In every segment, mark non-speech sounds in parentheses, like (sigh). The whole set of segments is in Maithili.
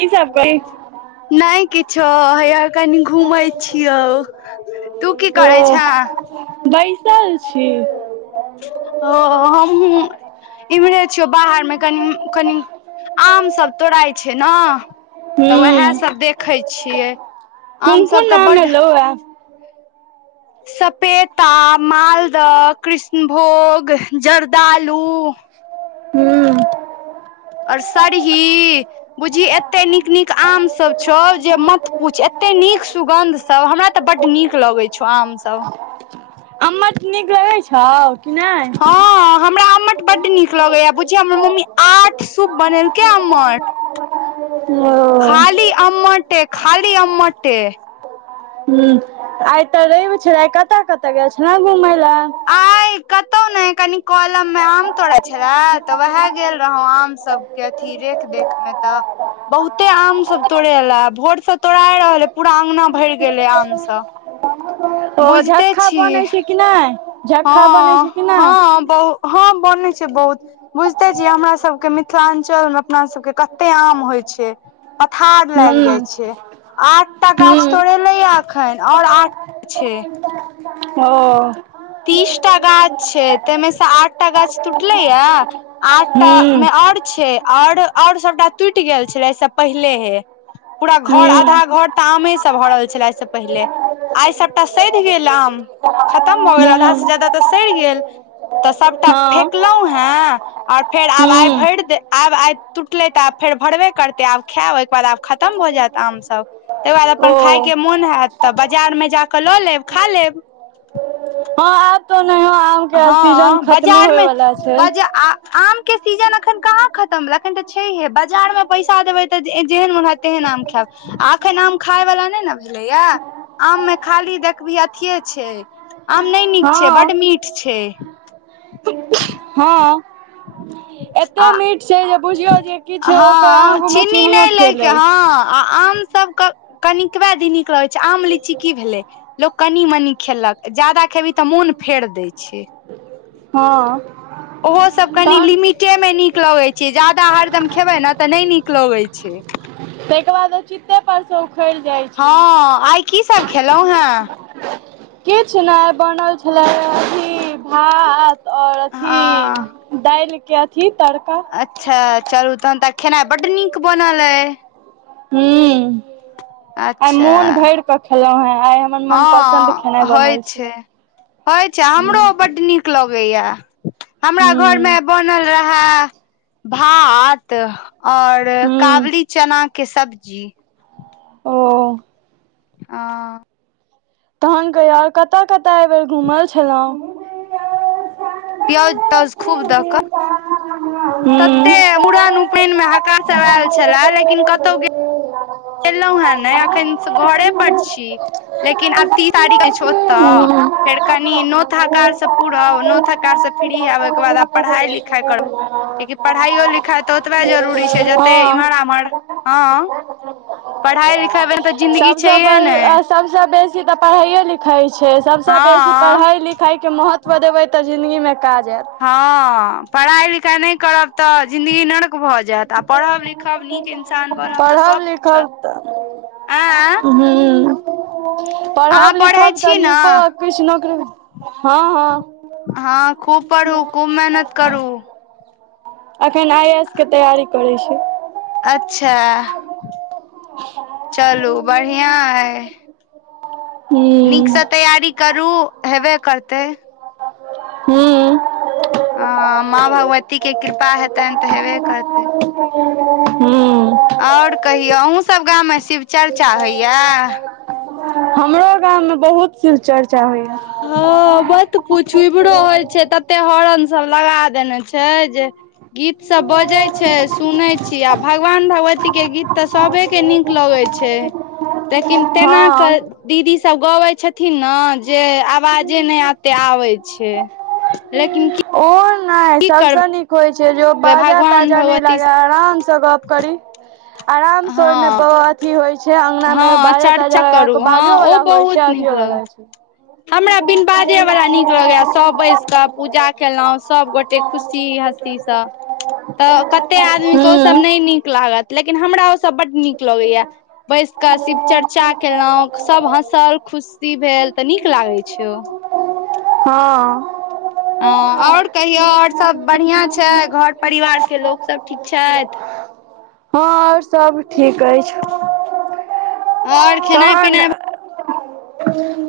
की सब करी नहि किछ हय तू की करै ओ छें बइ चल छी ओ हम इम्हरे छियो बाहर मे कनि कनि आम सब तोड़इ छै ने तऽ उएह हूँ सब देखै छियै आम कोन सब कोन तऽ बड एलौ ए सपेता मालदह कृष्णभोग जरदालू ह् आओर सरही बुझही एते नीक नीक आमसभ छौ जे मत पूछ एतेक कते नीक सुगन्ध सब हमरा तऽ बड नीक लगै छौ आम सब अमर नीक लगै छौ कि नै हँ हमरा आमठ बड्ड नीक लगैया पूछििय हमर मम्मी आठ सूप बनेलकै अम्मट (inaudible) ओ खाली अमट खाली अमट ह आइ ते र छै आइ कतऽ कतऽ गेल छल ने घुम आइ कतहु ने कनी कलम मे आम तोड़े छले तऽ वएह गेल रहौ आम सबके अथी रेख देखख मे तऽ बहुते आम सब तोड़े ला भोरसँ तोड़ा रहले पूरा अङगना भरि गेलै आम सभ ओ झट्का बनै छै। कि नहि हँ हँ बहु हँ बने छै। बहुत बुझते छियै हमरा सबके मिथिल तहन चल मे अपना सबके कते आम होइ छै। पथार लागि हूँ जाइ छै। आठटा गाछ हूँ तोड़ ल एखन आओर आठ छै। ओ तीसटा गाछ छै तामे से आठटा गाछ टूटले या आठटा हूँ मे आओर आओर छै। आओर आओर सभटा टूटि गेल छल एहि से पहिले हे पूरा घर हूँ आधा घर तऽ आमेसँ भ रहल छलै एहिसँ पहिले आइ सभटा सधि गेल आम खतम भऽ गेल आधा स से हूँ ज्यादा तऽ सड़ि गेल तऽ सबटा हँ फेकलहु हें आओर फेर आब आइ भरि हूँ दे आइ आइ टूटले तऽ आब फेर भरबे करतै आब खा तकर बाद आब खतम भऽ जायत आम सब तहि बाद अपन ओ खााय के हँ मोन होयत तऽ बाजार मे जाके लऽ लेब खा लेब हँ आब त हँ बाजारमे वला छै बज आम के सीजन अखन कहाँ खतम भेलै एखन तऽ छैहे बाजार मे पैसा देबै तऽ जेहन मन ह तेहन आम खाय आखन आम खाय वला नहि ने बुझले या आम मे खाली देखबी अथे छै आम नहि नीक छै हँ बड मीठ छ हँ (inaudible) आ एते मीठ छै जे बुझियौ जे किछु ओकर ह आगू मे चीनी चीनियो नहि लैइ फेल के ह अछि आ आम सब क कनिकबा दिन नीक लगे छै। आम लीची की भेले लोग कनि मनी खेलक ज्यादा खेबही तऽ मोन फेर दै छै। हँ ओहो सब कनी तहन लिमिटे मे नीक लगैत छै। जादा हरदम खेबै ने तऽ नहि नीक लगैत छै। (inaudible) ताहिके बाद ओ चित्तेपरसँ उखाड़ि जाइ छै। हँ आइ की सब खेलौं हं किछु नहि बनल छलै अथी भात आओर अथी हँ दालिके अथी तड़का अच्छा चलू तहन तऽ खेनाइ बड्ड नीक बनल अइ हू (unintelligible) अच्छा खेलहुँ हेँ आइ हमर मनपसन्द खेनाइ हँ बनल होइ छलै छै। होइ छै हमरो हूँ बड नीक लगैया हमरा घरमे हूँ बनल रहए भात आओर हूँ कावली चनाके सब्जी ओ हँ तहन कहियौ कतय-कतय एहिबेर घूमल छलहुँ पियोज तउज खूब दअ‌ कअ हूँ तते मूड़न उपयनमे हकार सभ आयल छलाए लेकिन कतहु गेलहुं हें ने अखन घरे पर छी (unintelligible) लेकिन आब तीस तारीख के छै। ओतऽ फेर कनि नौत हकार सब पुरब नौत हकार सेश फ्रि आब ओहिके बाद आब पढ़ाइ-लिखाइ करब कियाकि पढ़ाइयो लिखाइ हूँ। तऽ ओतबे जरूरी छै। जते हँ इम्हर आम्हर हँ पढ़ाई लिखाई बिना तऽ जिन्दगी सबसँ छैहे बड़ी ने सब सभसँ बेसी तऽ पढ़ाइयए लिखाइ छै। सभसँ बेसी हँ पढ़ाइ लिखाईके महत्व देबै तऽ जिनगी मे हँ पढ़ाई लिखाई नहि करब तऽ जिंन्दगी नर इन्सान बनब तऽ पढ़ब सब लिखब पूछत तऽ आँ हुंअ अहाँ पढ़ब पढ़ै लिखब तऽ छी ने नीको किछु नौकरी हँ हँ हँ खूब पढ़ू खूब मेहनत करू अखन आइ एस के तैयारी करै छी अच्छा चलू बढ़िया हय ह नीकसँ तैयारी करू हेबे करतै ह ह ह माँ भगवती के कृपा हेतनि तऽ हेबे करतै आओर कहियौ अहुँसभ गाममे शिव चर्चा होइए हमरो गाममे बहुत शिवचर्चा हँ मत पूछु छुइबरो होइ छै। तते होरन सब लगा देने छै। जे गीत सब बजै छै। सुने छी आ भगवान भगवती के गीत ते सबे के नीक लगे छै। छै लेकिन तेना हँ कअ दिली सब गबै छथिन ने जे आवाजे नहि अते आबै छै। लेकिन कि ओ नहि सबसँ नीक होइ छै। जे ओ बाजा - भगवान ताजा नहि भगवती लागे आराम से गप्प करी आराम से हँ ओहिमें अथी होय छै अंगना मे हँ बाजा ताजा चर्चा लगा करू के हँ बाजो ओ वाला होय बहुत छै। की नीक हो लगे बला छै। हमरा बिन बाजे वला नीक लगैया सए बैस क पूजा केलहुँ सभगोटे खुशी हसीसँ तऽ कते आदमीे क ओसभ नहि हूँ नीक लागत लेकिन हमरा ओ सब बड नीक लगेया बैस क शिव चर्चा केलहुॅं सब हँसल खुशी भेल तऽ नीक लागै छौ हँ हँ ओर कहियौ ओर सभ बढ़िआँ छै घर परिवारके लोक सब ठीक छैत हँ ओर सभ ठीक अछि आओर खेनाइ तहन पिनाइ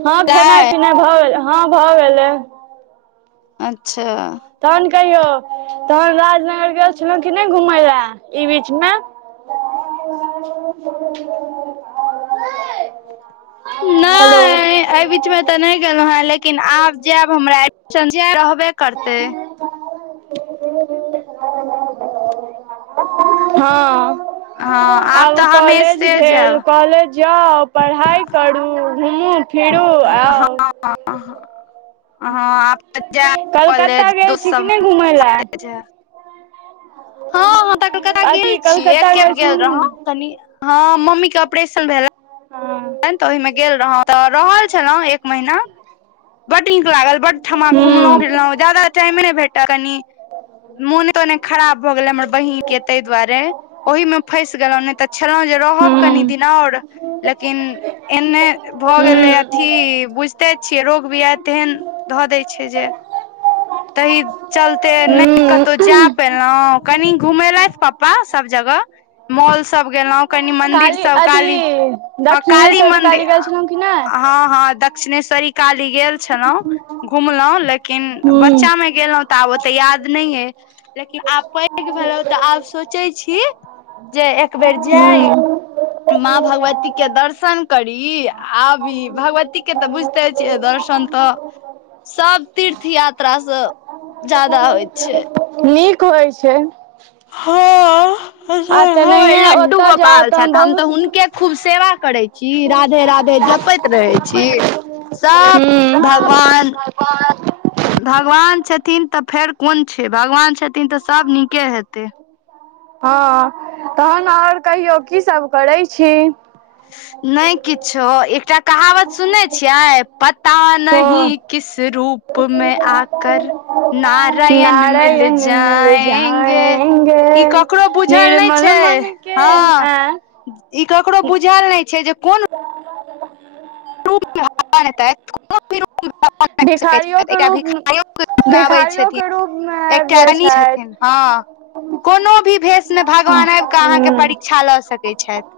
हँ खेनाइ भेलै पिनाइ भऽ गेलै हँ भऽ गेलै अच्छा तहन कहियौ तहन राजनगर गेल छलहुँ कि नहि घुमय लए ई बीचमे (inaudible) हेलो नैय एहि बीचमे तऽ नहि गेलहुँ हेँ लेकिन आब जायब हमरा एडमिशन जा रहबे करतै हँ हँ तऽ आब कॉलेज हमेशे भेल जायब कॉलेज जाउ पढ़ाइ करू घुमू फिरू आउ हँ हँ जा कलकत्ता कॉलेज गेल डोस छी कि नहि घुमय लए हँँ तऽ कलक्ता गेल अथी छीय कलकत्ता एके बेर गेल रहौ छी कनी हँ मम्मी के ऑपरेशन भेला तऽ ओहिमे गेल रहौ तऽ रहल छलहुँ एक महीना ब बड नीक लागल बड्ड ठमा घुमलहुँ फिरलहुँ ज जादा टाइमे नहि भेटत कनि मोन तने खराब भऽ गेल हमर बहिन के ताहि दुआरे ओहि मे फसि गेलहु नहि तऽ छलहु से रहब कनि दिना और लेकिन एने भ गेले अथि काली बुझते छियै रोग बियाह तेहन धऽ दै छै। जे तही चलते नहि कतहु जाय पेलहु कनि घुमेलथि पाप्पा सब जगह मॉल सब गेलहो कनि मन्दिर सब काली अथी हा काली दक्षिणेश्वरी मन्दिर गेल छलहुँ कि नहि हा हा दक्ष्ने काली गेल छलहु घुमलहुं लेकिन ब हूँ बच्चा मे गेलहुँ तऽ आब ओते याद नहि ये लेकिन आब पैघ भेलहुँ तऽ आब सोचै छी जे एक बेर जाइ हूँ माँ भगवती के दर्शन करी आबी भगवती के तऽ बुझते छियैर दशन तऽ सब तीर्थ यात्रा स ज्यादा होइ छै। नीक होइ छै हँ आ तेनाहिये लड्डू ओतऽ जाउ गोपाल छथि हम तऽ बहुत हूँ हुनके खूब सेवा करै छी राधे राधे जपैत रहै छी सब भगवान भगवान छथिन तऽ फेर कोन छै भगवान छथिन तऽ सभ नीके हेतै हँ तहन ओर कहियौ कीसभ करै छी नहि किछो एकटा कहावत सुनै छियै पता तो नही किस रूप में आकर नारायण मिल नारायण मिल जायंगे जाएंगे ई ककरो बुझल नहि निर्मल छै। मन के हँ आ ई ककरो बुझायल नहि छै। जे कोन कोन रूप मे आन इते एकटा भिखारियो के रूप भिखाइो के रूपमे आबै भिखारियो के छथिन रूप मे आबि एकटा जाइ रानी छथिन छथि हँ कोनो भी भेषमे भगवान आब कऽ अहाँके हूँ परीक्षा लऽ सकैत छथि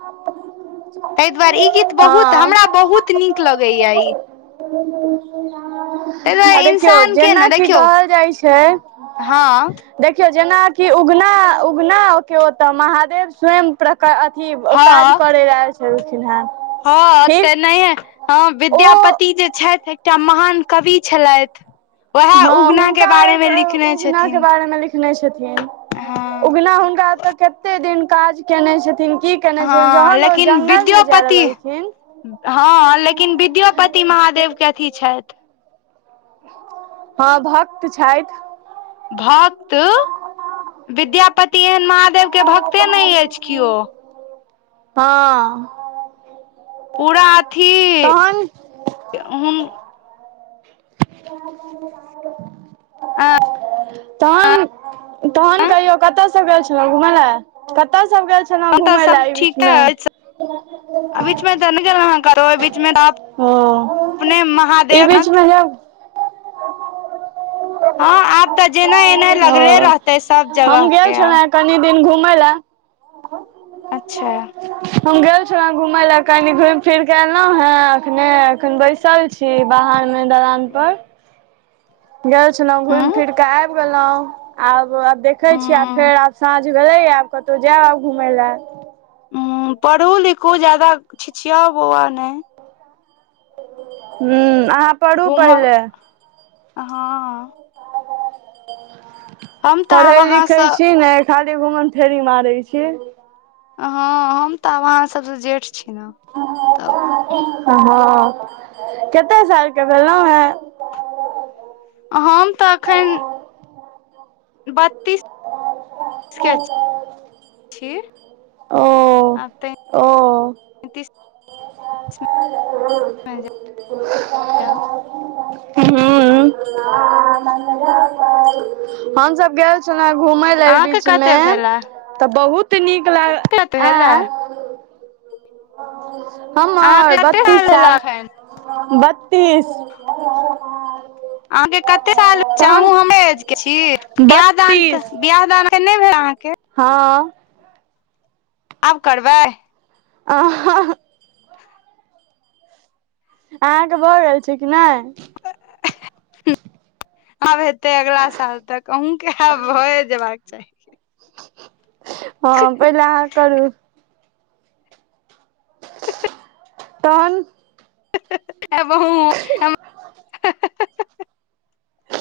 तहि दुआरे ई गीत बहुत हमरा हँ बहुत नीक लगैया ई ह आ देखियौ जेनाकि कहल जाइ हँ छै देखियौ जेना कि उगना उगना के ओतऽ महादेव स्वयं प्र क अथी काज हँ करै लै आयल छलखिन हेँ हँ ठीक तेनाहियै हँ ओ विद्यापति जे छथि एकटा महान कवि छलथि वएह हँ उगना के हुनका बारे मे लिखने उगना के छथिन बारे मे लिखने छथिन हँ उगना हुनका एतऽ कते दिन काज केने छथिन की केने छथिन हँ जहन ओ लेकिन जंगल मे जाय विद्योापति लगलखिन हँ लेकिन विद्योपति महादेव के अथी छथि हँ भक्त छथि भक्त विद्यापति एहन महादेव के भक्त ते नइ अछि कियो हँ पूरा अथी तहन हुन आ तहन तहन कहियौ कतय सँ गेल छलहुँ घुमय ल कतऽ सँ सब गेल छलहुं घूमय लए एहि बीच में अइ बीचमे तऽ ने गेलउ है कतों अइ बिचमे ह ई बीच मे हँ आब तऽ जेना एनाय त लगले रहतै सब जगह के आब ह घुमय ला अच्छा हम गेल छलउ घुमै ला कनी घूमि फिर के एलहुं हें अखने अखन बैसल छी बाहर मे मे दलान पर गेल छलौं घुम हँ फिर के आबि गेलहु आब आब देखे छी आ उं फेर आब साँझ भैलइ या आब कतहु जायब आब घुमय लए ह पढ़ू लिखू जादा छिछियाउ बौआउ नइ ह्म्म अहाँ पढ़ू घूमब पहिले हँ हम तऽ आब पढ़ै लिखै अहाँसँ छी ने खाली घुम फेरी मारै छी हँ हम तऽब आहाँ सब सँ जेठ छी ने तब हँ कतेक सालके भेलउ हें हम तऽ एखन बत तीस के छी आब तैतिस हँ जाउ हँ हमसभ गेल छलहुँ घुमय लए एइ अहाँके बीच कते मेँ भेला तऽ बहुत नीक लागल कते आ भेला हमर अहाँके कते बत्तीस भेला साल एखन बत तीस अहाँ के कते साल अच्छा आहु हमरे ऐज के छी बियाह दान बत्तीस बियाह दान त नइ भेला आहा के हँ आब करबै अहह अहाँ के भऽ गैल छै कि नइ आब हेतै अगला साल तक अहूँ के आब भए जेयबाक चाही हँ पहिले अहाँ करू (inaudible) तहन आइ बहु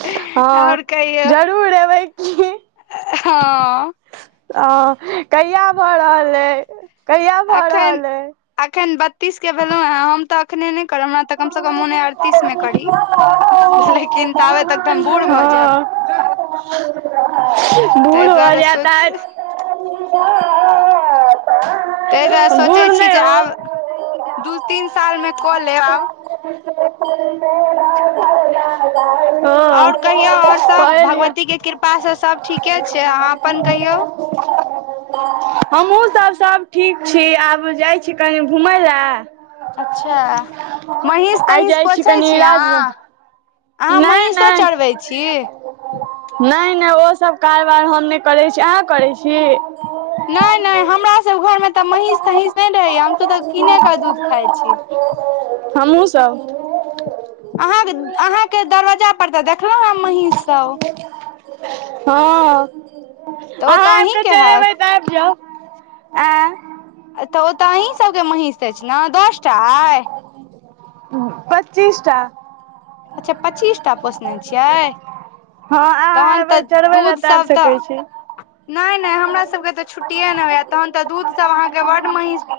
हँअ् कहियौ जरूर एबै की हं हँ कहिया भऽ रहल अइ कहिया भऽ अखन रहल अइ अखन बत्तीस के भेलहुँ ह हम तऽ एखने नै हमरा तऽ कमसँ कम मोन हय अड़तीस में करी लेकिन तावे तक तऽ हम बूढ़ भऽ जायब हँ बूढ़ तैइ भऽ दुआरे जायत आइ सोचै तैई दुआरे सोचै बूढ़ छी नहि जे हो आब दू तीन सालमे कऽ लेब आब ल (unintelligible) आउर कहियौ आओर सब भगवतीके कृपासँ सभ ठीके छैइ अहाँ अपन कहियौ (unintelligible) हमहूं सब सब ठीक छी आब जाई छी कनि घुमय लए अच्छा महीष आइ तहींष जाइत छी पोछै कनि अहाँ राजनगर अहाँ नहि महीषो नहि चरबै छी नई नई ओसभ कारबार हम नहि करैत छी अहाँ करैत छी। नहि नहि हमरा सभ घरमे तऽ महीस तहींस नहि रहैया हमसभ तऽ कीनेकेऽ दूध खाइत छी हमहूं सब अहाँके अहाँके दरवाजा पर तऽ देखलहुँ ह महीषसभ हँअ् तऽ ओ अहाँ तऽ आबिकऽ अहीँके हैत चलेबै तऽ आबि जाउ आँय तऽ ओ तऽ अहीं सबके महीष अछि ने दस टा अइ पच्चीसटा अच्छा पच्चीस टा पोसने छियै हँ अहाँ तहन एबै तऽ चढ़बै लए दूध तऽ सब आबि सकै छी तऽ नई नई हमरा सबके तऽ छुट्टीए नई होइए तहन तऽ दूध सब अहाँकेँ बड्ड महीस